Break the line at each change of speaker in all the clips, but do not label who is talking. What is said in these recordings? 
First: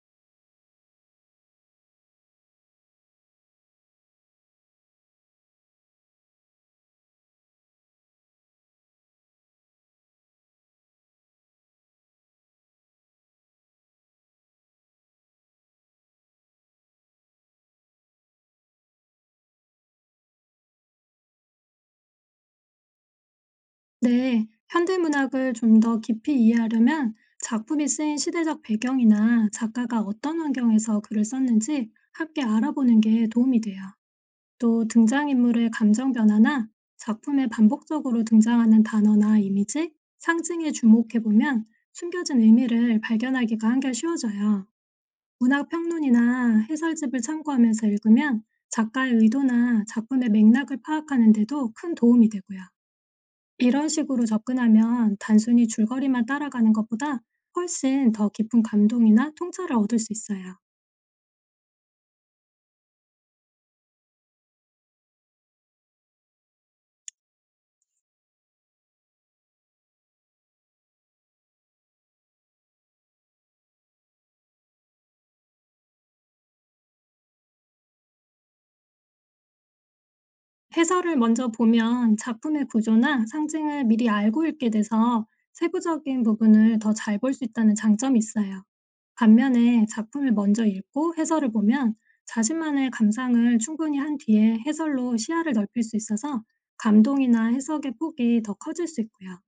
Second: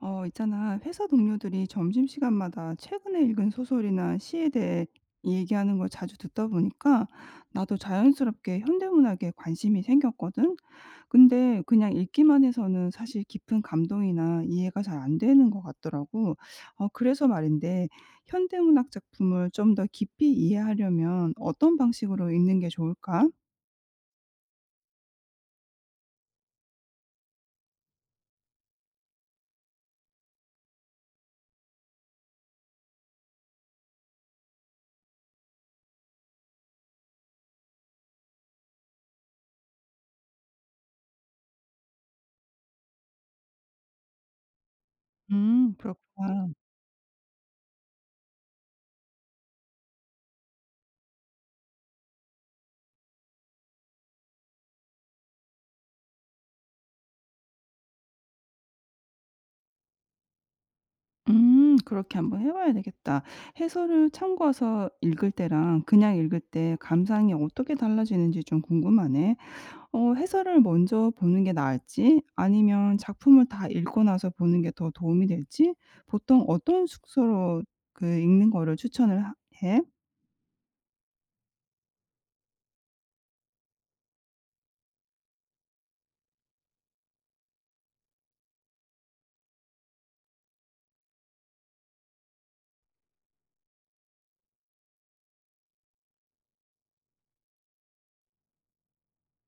있잖아. 회사 동료들이 점심시간마다 최근에 읽은 소설이나 시에 대해 얘기하는 걸 자주 듣다 보니까 나도 자연스럽게 현대문학에 관심이 생겼거든. 근데 그냥 읽기만 해서는 사실 깊은 감동이나 이해가 잘 안 되는 것 같더라고. 그래서 말인데, 현대문학 작품을 좀 더 깊이 이해하려면 어떤 방식으로 읽는 게 좋을까?
네, 현대문학을 좀 더 깊이 이해하려면 작품이 쓰인 시대적 배경이나 작가가 어떤 환경에서 글을 썼는지 함께 알아보는 게 도움이 돼요. 또 등장인물의 감정 변화나 작품에 반복적으로 등장하는 단어나 이미지, 상징에 주목해보면 숨겨진 의미를 발견하기가 한결 쉬워져요. 문학
그렇구나.
평론이나 해설집을 참고하면서 읽으면 작가의 의도나 작품의 맥락을 파악하는 데도 큰 도움이 되고요. 이런 식으로 접근하면 단순히 줄거리만 따라가는 것보다 훨씬 더 깊은 감동이나 통찰을 얻을 수 있어요.
음, 그렇게 한번 해 봐야 되겠다. 해설을 참고해서 읽을 때랑 그냥 읽을 때 감상이 어떻게 달라지는지 좀 궁금하네. 해설을 먼저 보는 게 나을지 아니면 작품을 다 읽고 나서 보는 게 더 도움이 될지 보통 어떤 숙소로 읽는 거를 추천을 하 해?
해설을 먼저 보면 작품의 구조나 상징을 미리 알고 읽게 돼서 세부적인 부분을 더 잘 볼 수 있다는 장점이 있어요. 반면에 작품을 먼저 읽고 해설을 보면 자신만의 감상을 충분히 한 뒤에 해설로 시야를 넓힐 수 있어서 감동이나 해석의 폭이 더 커질 수 있고요.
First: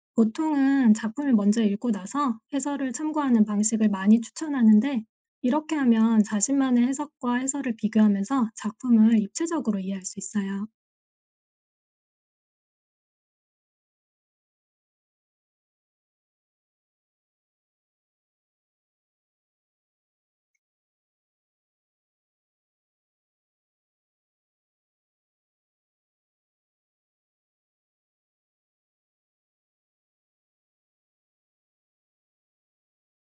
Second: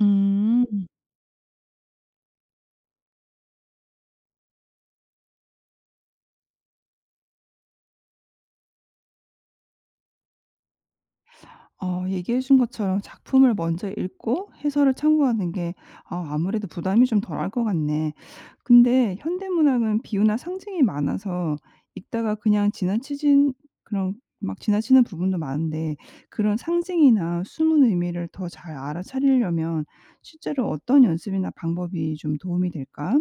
음.
보통은 작품을 먼저 읽고 나서 해설을 참고하는 방식을 많이 추천하는데, 이렇게 하면 자신만의 해석과 해설을 비교하면서 작품을 입체적으로 이해할 수 있어요.
얘기해 준 것처럼 작품을 먼저 읽고 해설을 참고하는 게 아무래도 부담이 좀 덜할 것 같네. 근데 현대문학은 비유나 상징이 많아서 읽다가 그냥 지나치진 그런 막 지나치는 부분도 많은데, 그런 상징이나 숨은 의미를 더 잘 알아차리려면 실제로 어떤 연습이나 방법이 좀 도움이 될까?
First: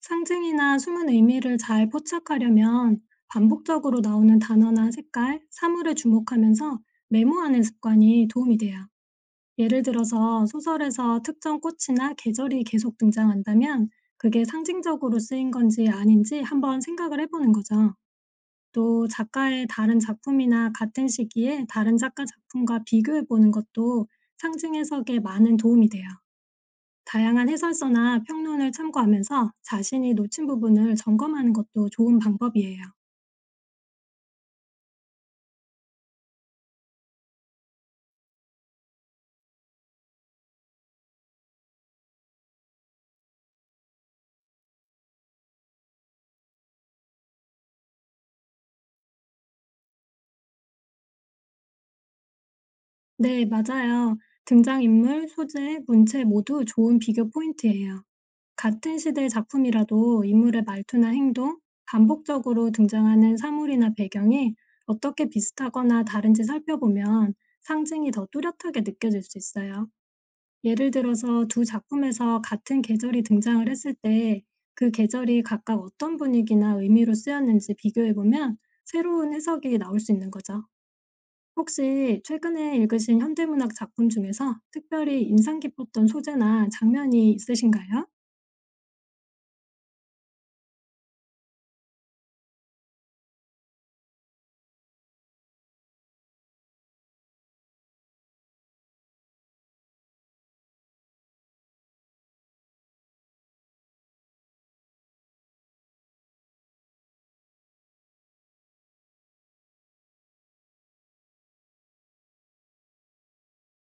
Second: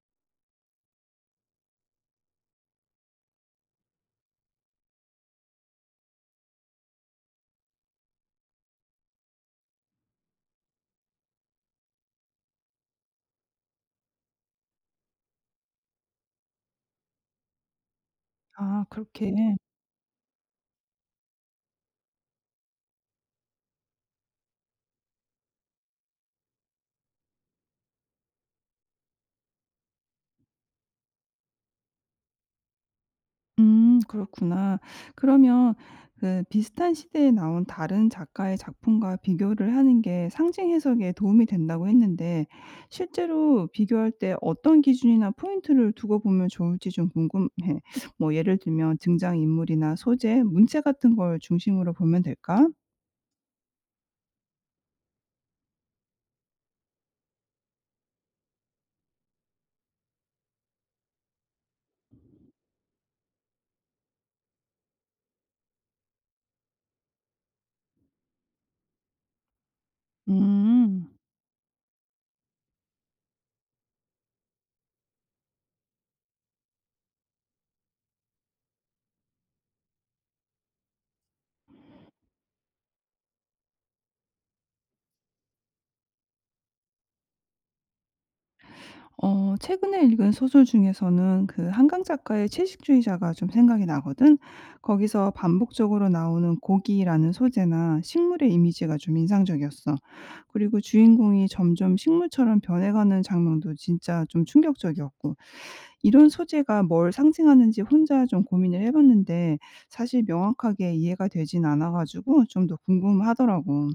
상징이나 숨은 의미를 잘 포착하려면 반복적으로 나오는 단어나 색깔, 사물에 주목하면서 메모하는 습관이 도움이 돼요. 예를 들어서 소설에서 특정 꽃이나 계절이 계속 등장한다면 그게 상징적으로 쓰인 건지 아닌지 한번 생각을 해보는 거죠.
아,
또
그렇게
작가의 다른 작품이나 같은 시기에 다른 작가 작품과 비교해 보는 것도 상징 해석에 많은 도움이 돼요. 다양한 해설서나 평론을 참고하면서 자신이 놓친 부분을 점검하는 것도 좋은 방법이에요.
음, 그렇구나. 그러면 비슷한 시대에 나온 다른 작가의 작품과 비교를 하는 게 상징 해석에 도움이 된다고 했는데, 실제로 비교할 때 어떤 기준이나 포인트를 두고 보면 좋을지 좀 궁금해. 뭐 예를 들면 등장인물이나 소재, 문체 같은 걸 중심으로 보면 될까?
네, 맞아요. 등장인물, 소재, 문체 모두 좋은 비교 포인트예요. 같은 시대 작품이라도 인물의 말투나 행동, 반복적으로 등장하는 사물이나 배경이 어떻게 비슷하거나 다른지 살펴보면 상징이 더 뚜렷하게 느껴질 수 있어요. 예를
음.
들어서 두 작품에서 같은 계절이 등장을 했을 때 그 계절이 각각 어떤 분위기나 의미로 쓰였는지 비교해보면 새로운 해석이 나올 수 있는 거죠. 혹시 최근에 읽으신 현대문학 작품 중에서 특별히 인상 깊었던 소재나 장면이 있으신가요?
최근에 읽은 소설 중에서는 한강 작가의 채식주의자가 좀 생각이 나거든. 거기서 반복적으로 나오는 고기라는 소재나 식물의 이미지가 좀 인상적이었어. 그리고 주인공이 점점 식물처럼 변해가는 장면도 진짜 좀 충격적이었고. 이런 소재가 뭘 상징하는지 혼자 좀 고민을 해 봤는데 사실 명확하게 이해가 되진 않아 가지고 좀 더 궁금하더라고.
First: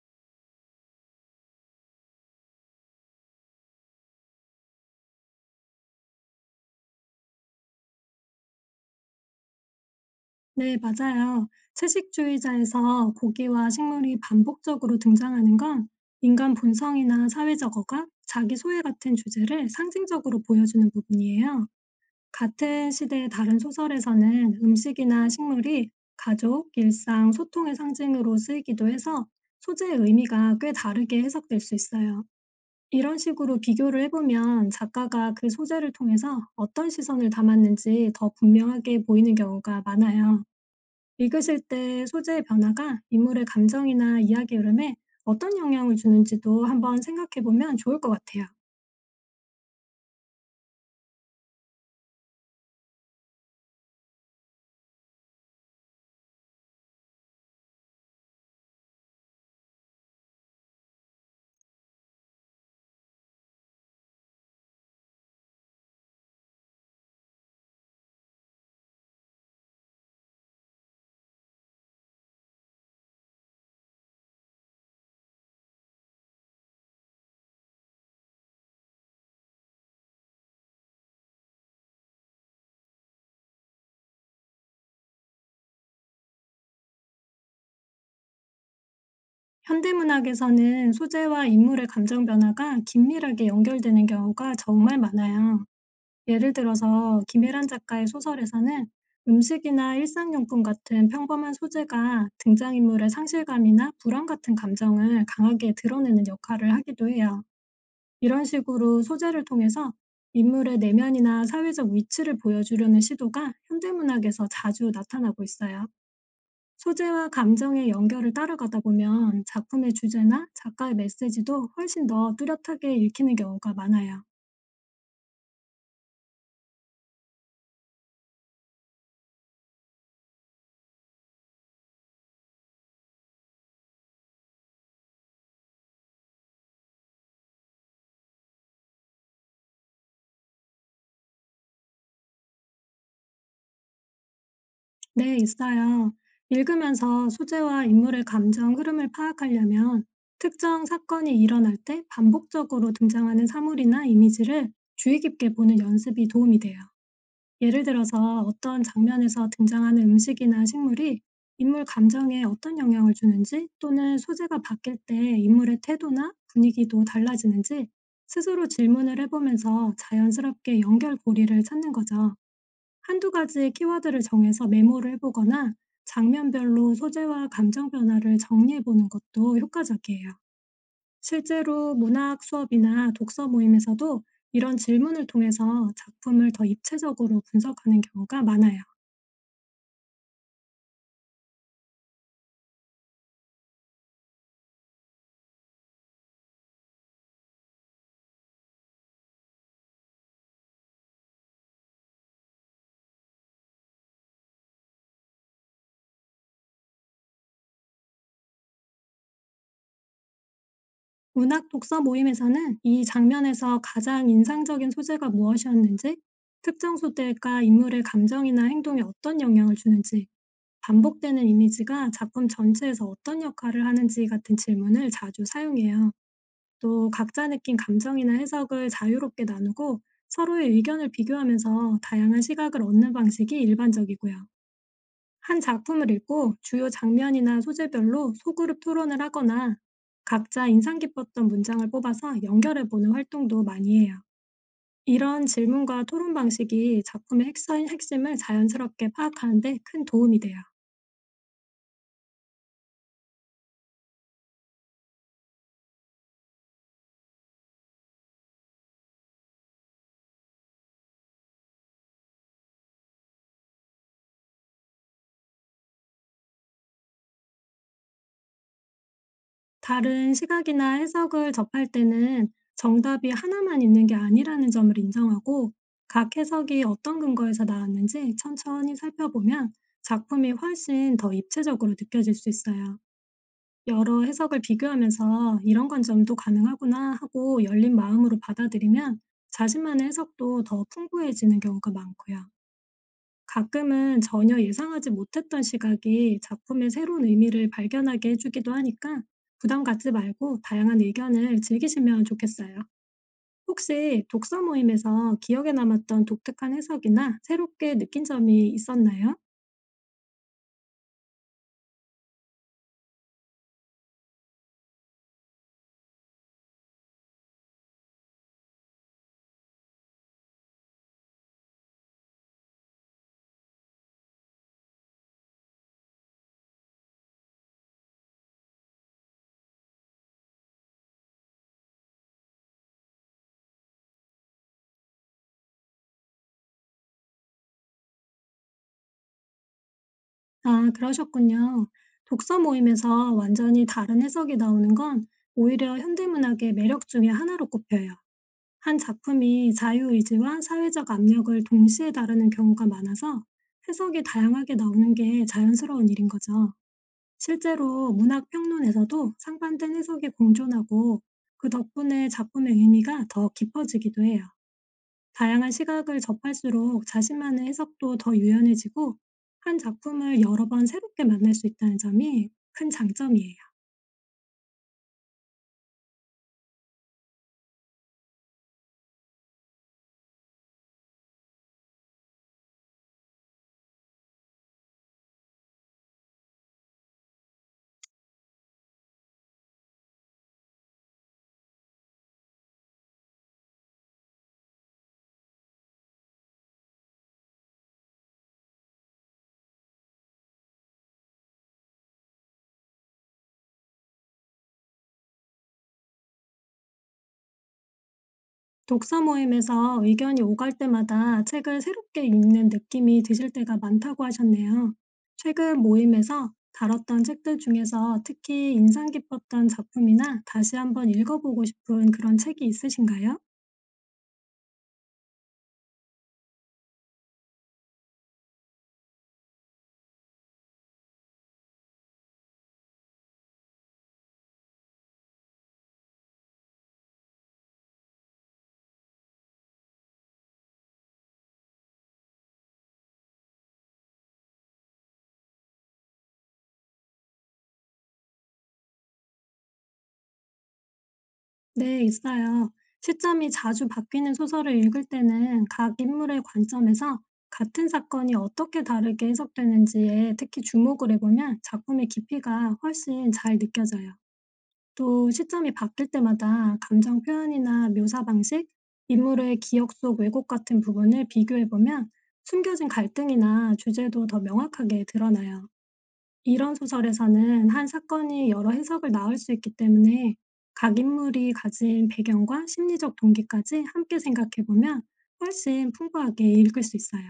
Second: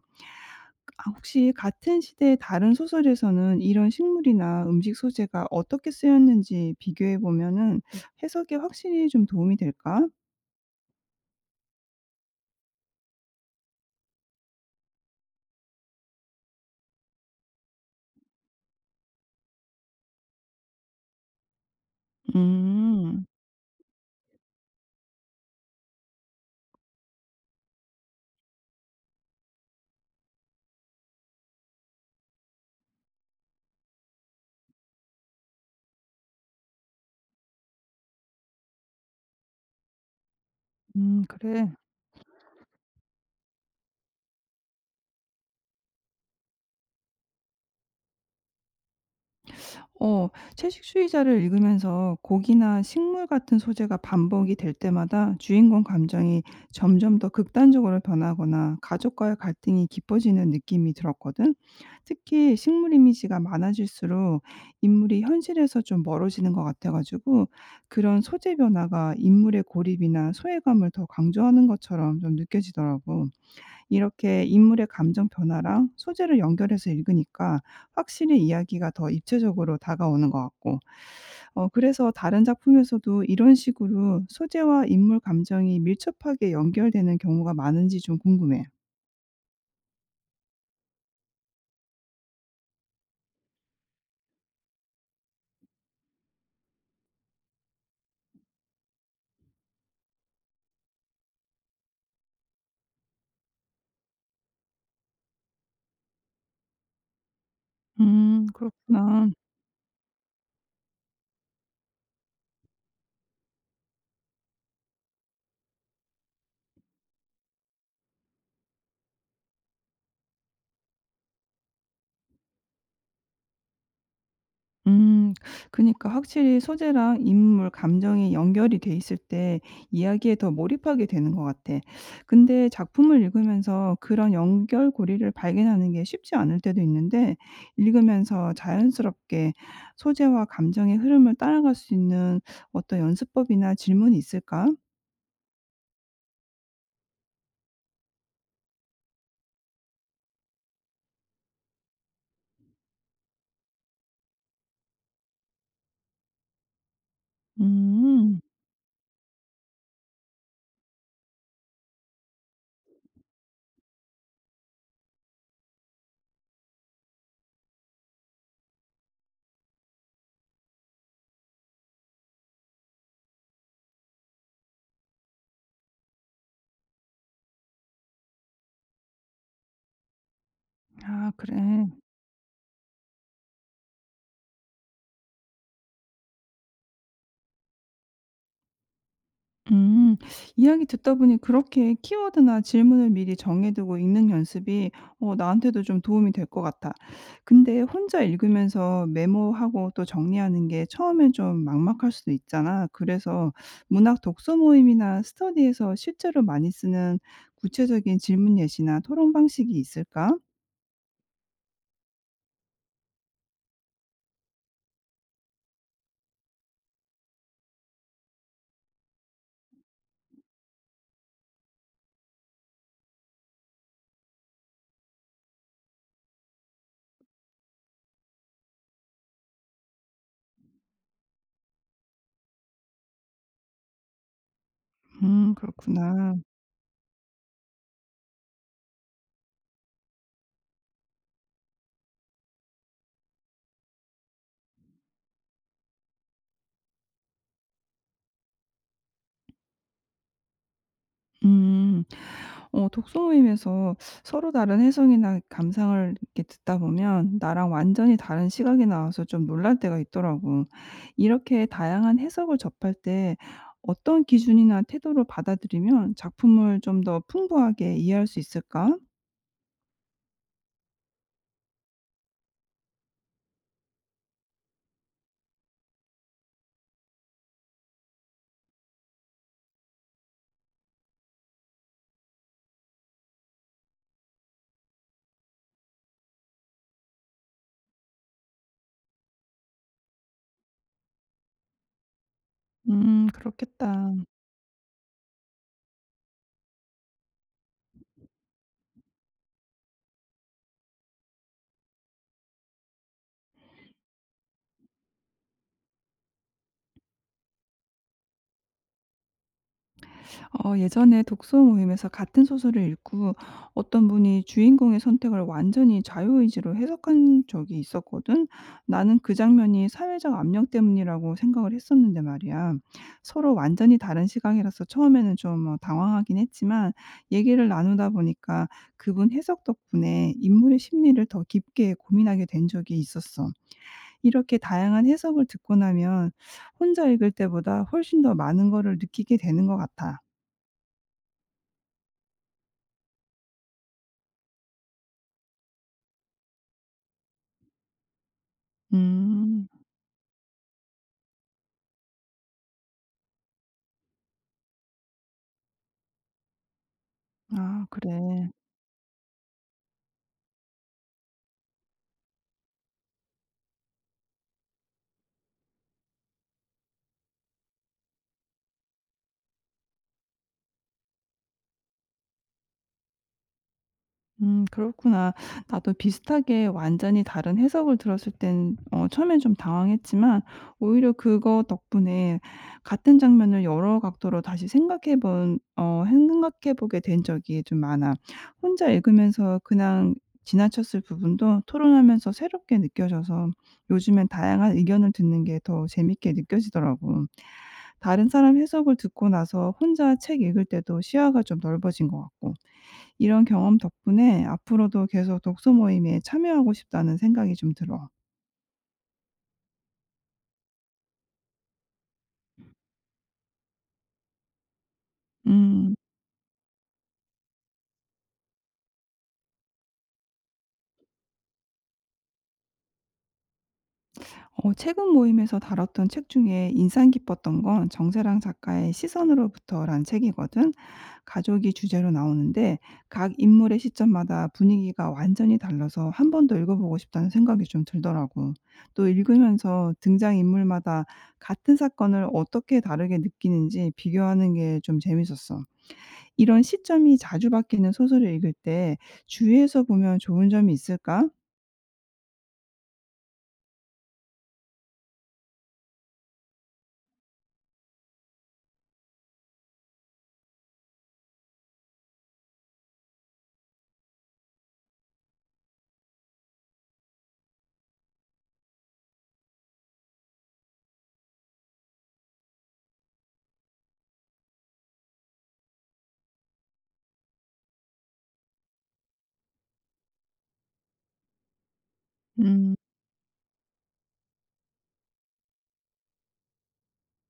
혹시 같은 시대의 다른 소설에서는 이런 식물이나 음식 소재가 어떻게 쓰였는지 비교해 보면은 해석에 확실히 좀 도움이 될까?
네, 맞아요. 채식주의자에서 고기와 식물이 반복적으로 등장하는 건 인간 본성이나 사회적 어감, 자기 소외 같은 주제를 상징적으로 보여주는 부분이에요. 같은
음.
시대의 다른 소설에서는 음식이나 식물이 가족, 일상, 소통의 상징으로 쓰이기도 해서 소재의 의미가 꽤 다르게 해석될 수 있어요. 이런 식으로 비교를 해보면 작가가 그 소재를 통해서 어떤 시선을 담았는지 더 분명하게 보이는 경우가 많아요.
음,
읽으실
그래.
때 소재의 변화가 인물의 감정이나 이야기 흐름에 어떤 영향을 주는지도 한번 생각해 보면 좋을 것 같아요.
어 채식주의자를 읽으면서 곡이나 식물 같은 소재가 반복이 될 때마다 주인공 감정이 점점 더 극단적으로 변하거나 가족과의 갈등이 깊어지는 느낌이 들었거든. 특히 식물 이미지가 많아질수록 인물이 현실에서 좀 멀어지는 것 같아 가지고 그런 소재 변화가 인물의 고립이나 소외감을 더 강조하는 것처럼 좀 느껴지더라고. 이렇게 인물의 감정 변화랑 소재를 연결해서 읽으니까 확실히 이야기가 더 입체적으로 다가오는 것 같고, 그래서 다른 작품에서도 이런 식으로 소재와 인물 감정이 밀접하게 연결되는 경우가 많은지 좀 궁금해.
현대문학에서는 소재와 인물의 감정 변화가 긴밀하게 연결되는 경우가 정말 많아요. 예를 들어서 김혜란 작가의 소설에서는 음식이나 일상용품 같은 평범한 소재가 등장인물의 상실감이나 불안 같은 감정을 강하게 드러내는 역할을 하기도 해요. 이런 식으로
그렇구나.
소재를 통해서 인물의 내면이나 사회적 위치를 보여주려는 시도가 현대문학에서 자주 나타나고 있어요. 소재와 감정의 연결을 따라가다 보면 작품의 주제나 작가의 메시지도 훨씬 더 뚜렷하게 읽히는 경우가 많아요.
음. 그니까 러 확실히 소재랑 인물, 감정이 연결이 돼 있을 때 이야기에 더 몰입하게 되는 것 같아. 근데 작품을 읽으면서 그런 연결고리를 발견하는 게 쉽지 않을 때도 있는데, 읽으면서 자연스럽게 소재와 감정의 흐름을 따라갈 수 있는 어떤 연습법이나 질문이 있을까?
네, 있어요. 읽으면서 소재와 인물의 감정 흐름을 파악하려면 특정 사건이 일어날 때 반복적으로 등장하는 사물이나 이미지를 주의 깊게 보는 연습이 도움이 돼요. 예를
음.
들어서 어떤 장면에서 등장하는 음식이나 식물이 인물 감정에 어떤 영향을 주는지, 또는 소재가 바뀔 때 인물의 태도나 분위기도 달라지는지 스스로 질문을 해보면서 자연스럽게 연결고리를 찾는 거죠. 한두 가지 키워드를 정해서 메모를 해보거나 장면별로 소재와 감정 변화를 정리해보는 것도 효과적이에요.
아, 그래.
실제로 문학 수업이나 독서 모임에서도 이런 질문을 통해서 작품을 더 입체적으로 분석하는 경우가 많아요.
음. 이야기 듣다 보니 그렇게 키워드나 질문을 미리 정해 두고 읽는 연습이 나한테도 좀 도움이 될 것 같아. 근데 혼자 읽으면서 메모하고 또 정리하는 게 처음엔 좀 막막할 수도 있잖아. 그래서 문학 독서 모임이나 스터디에서 실제로 많이 쓰는 구체적인 질문 예시나 토론 방식이 있을까?
문학 독서 모임에서는 이 장면에서 가장 인상적인 소재가 무엇이었는지, 특정 소재가 인물의 감정이나 행동에 어떤 영향을 주는지, 반복되는 이미지가 작품 전체에서 어떤 역할을 하는지 같은 질문을 자주 사용해요. 또 각자 느낀 감정이나 해석을 자유롭게 나누고 서로의 의견을 비교하면서 다양한 시각을 얻는 방식이 일반적이고요.
음,
한 작품을
그렇구나.
읽고 주요 장면이나 소재별로 소그룹 토론을 하거나 각자 인상 깊었던 문장을 뽑아서 연결해보는 활동도 많이 해요. 이런 질문과 토론 방식이 작품의 핵심을 자연스럽게 파악하는 데 큰 도움이 돼요.
음. 독서 모임에서 서로 다른 해석이나 감상을 이렇게 듣다 보면 나랑 완전히 다른 시각이 나와서 좀 놀랄 때가 있더라고. 이렇게 다양한 해석을 접할 때 어떤 기준이나 태도로 받아들이면 작품을 좀 더 풍부하게 이해할 수 있을까?
다른 시각이나 해석을 접할 때는 정답이 하나만 있는 게 아니라는 점을 인정하고, 각 해석이 어떤 근거에서 나왔는지 천천히 살펴보면 작품이 훨씬 더 입체적으로 느껴질 수 있어요. 여러 해석을 비교하면서 이런 관점도 가능하구나 하고 열린 마음으로 받아들이면 자신만의 해석도 더 풍부해지는 경우가 많고요.
그렇겠다.
가끔은 전혀 예상하지 못했던 시각이 작품의 새로운 의미를 발견하게 해주기도 하니까 부담 갖지 말고 다양한 의견을 즐기시면 좋겠어요. 혹시 독서 모임에서 기억에 남았던 독특한 해석이나 새롭게 느낀 점이 있었나요?
예전에 독서 모임에서 같은 소설을 읽고 어떤 분이 주인공의 선택을 완전히 자유의지로 해석한 적이 있었거든. 나는 그 장면이 사회적 압력 때문이라고 생각을 했었는데 말이야. 서로 완전히 다른 시각이라서 처음에는 좀뭐 당황하긴 했지만 얘기를 나누다 보니까 그분 해석 덕분에 인물의 심리를 더 깊게 고민하게 된 적이 있었어. 이렇게 다양한 해석을 듣고 나면 혼자 읽을 때보다 훨씬 더 많은 거를 느끼게 되는 것 같아.
아, 그러셨군요. 독서 모임에서 완전히 다른 해석이 나오는 건 오히려 현대문학의 매력 중에 하나로 꼽혀요. 한
음.
작품이 자유의지와 사회적 압력을 동시에 다루는 경우가 많아서 해석이 다양하게 나오는 게 자연스러운 일인 거죠.
아,
실제로 문학
그래.
평론에서도 상반된 해석이 공존하고, 그 덕분에 작품의 의미가 더 깊어지기도 해요. 다양한 시각을 접할수록 자신만의 해석도 더 유연해지고 한 작품을 여러 번 새롭게 만날 수 있다는 점이 큰 장점이에요.
음, 그렇구나. 나도 비슷하게 완전히 다른 해석을 들었을 땐 처음엔 좀 당황했지만 오히려 그거 덕분에 같은 장면을 여러 각도로 다시 생각해 본 어 생각해 보게 된 적이 좀 많아. 혼자 읽으면서 그냥 지나쳤을 부분도 토론하면서 새롭게 느껴져서 요즘엔 다양한 의견을 듣는 게 더 재밌게 느껴지더라고. 다른 사람 해석을 듣고 나서 혼자 책 읽을 때도 시야가 좀 넓어진 것 같고. 이런 경험 덕분에 앞으로도 계속 독서 모임에 참여하고 싶다는 생각이 좀 들어.
독서 모임에서 의견이 오갈 때마다 책을 새롭게 읽는 느낌이 드실 때가 많다고 하셨네요. 최근
음.
모임에서 다뤘던 책들 중에서 특히 인상 깊었던 작품이나 다시 한번 읽어보고 싶은 그런 책이 있으신가요?
최근 모임에서 다뤘던 책 중에 인상 깊었던 건 정세랑 작가의 시선으로부터란 책이거든. 가족이 주제로 나오는데 각 인물의 시점마다 분위기가 완전히 달라서 한 번 더 읽어보고 싶다는 생각이 좀 들더라고. 또 읽으면서 등장인물마다 같은 사건을 어떻게 다르게 느끼는지 비교하는 게 좀 재밌었어. 이런 시점이 자주 바뀌는 소설을 읽을 때 주위에서 보면 좋은 점이 있을까?
네, 있어요. 시점이 자주 바뀌는 소설을 읽을 때는 각 인물의 관점에서 같은 사건이 어떻게 다르게 해석되는지에 특히 주목을 해보면 작품의 깊이가 훨씬 잘 느껴져요. 또 시점이 바뀔 때마다 감정 표현이나 묘사 방식, 인물의 기억 속 왜곡 같은 부분을 비교해 보면 숨겨진 갈등이나 주제도 더 명확하게 드러나요. 이런 소설에서는 한 사건이 여러 해석을 나올 수 있기 때문에 각 인물이 가진 배경과
음.
심리적 동기까지 함께 생각해 보면 훨씬 풍부하게 읽을 수 있어요.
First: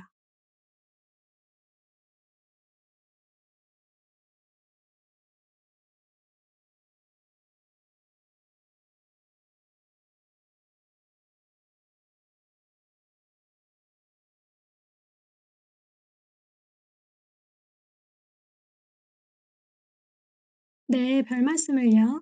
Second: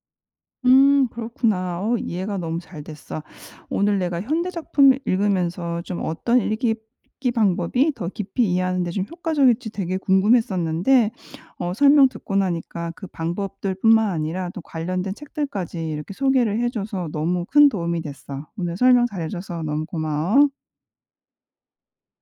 음, 그렇구나. 어, 이해가 너무 잘 됐어. 오늘 내가 현대 작품을 읽으면서 좀 어떤 읽기 방법이 더 깊이 이해하는 데 좀 효과적일지 되게 궁금했었는데, 설명 듣고 나니까 그 방법들뿐만 아니라 또 관련된 책들까지 이렇게 소개를 해 줘서 너무 큰 도움이 됐어. 오늘 설명 잘해 줘서 너무 고마워.
네, 별 말씀을요.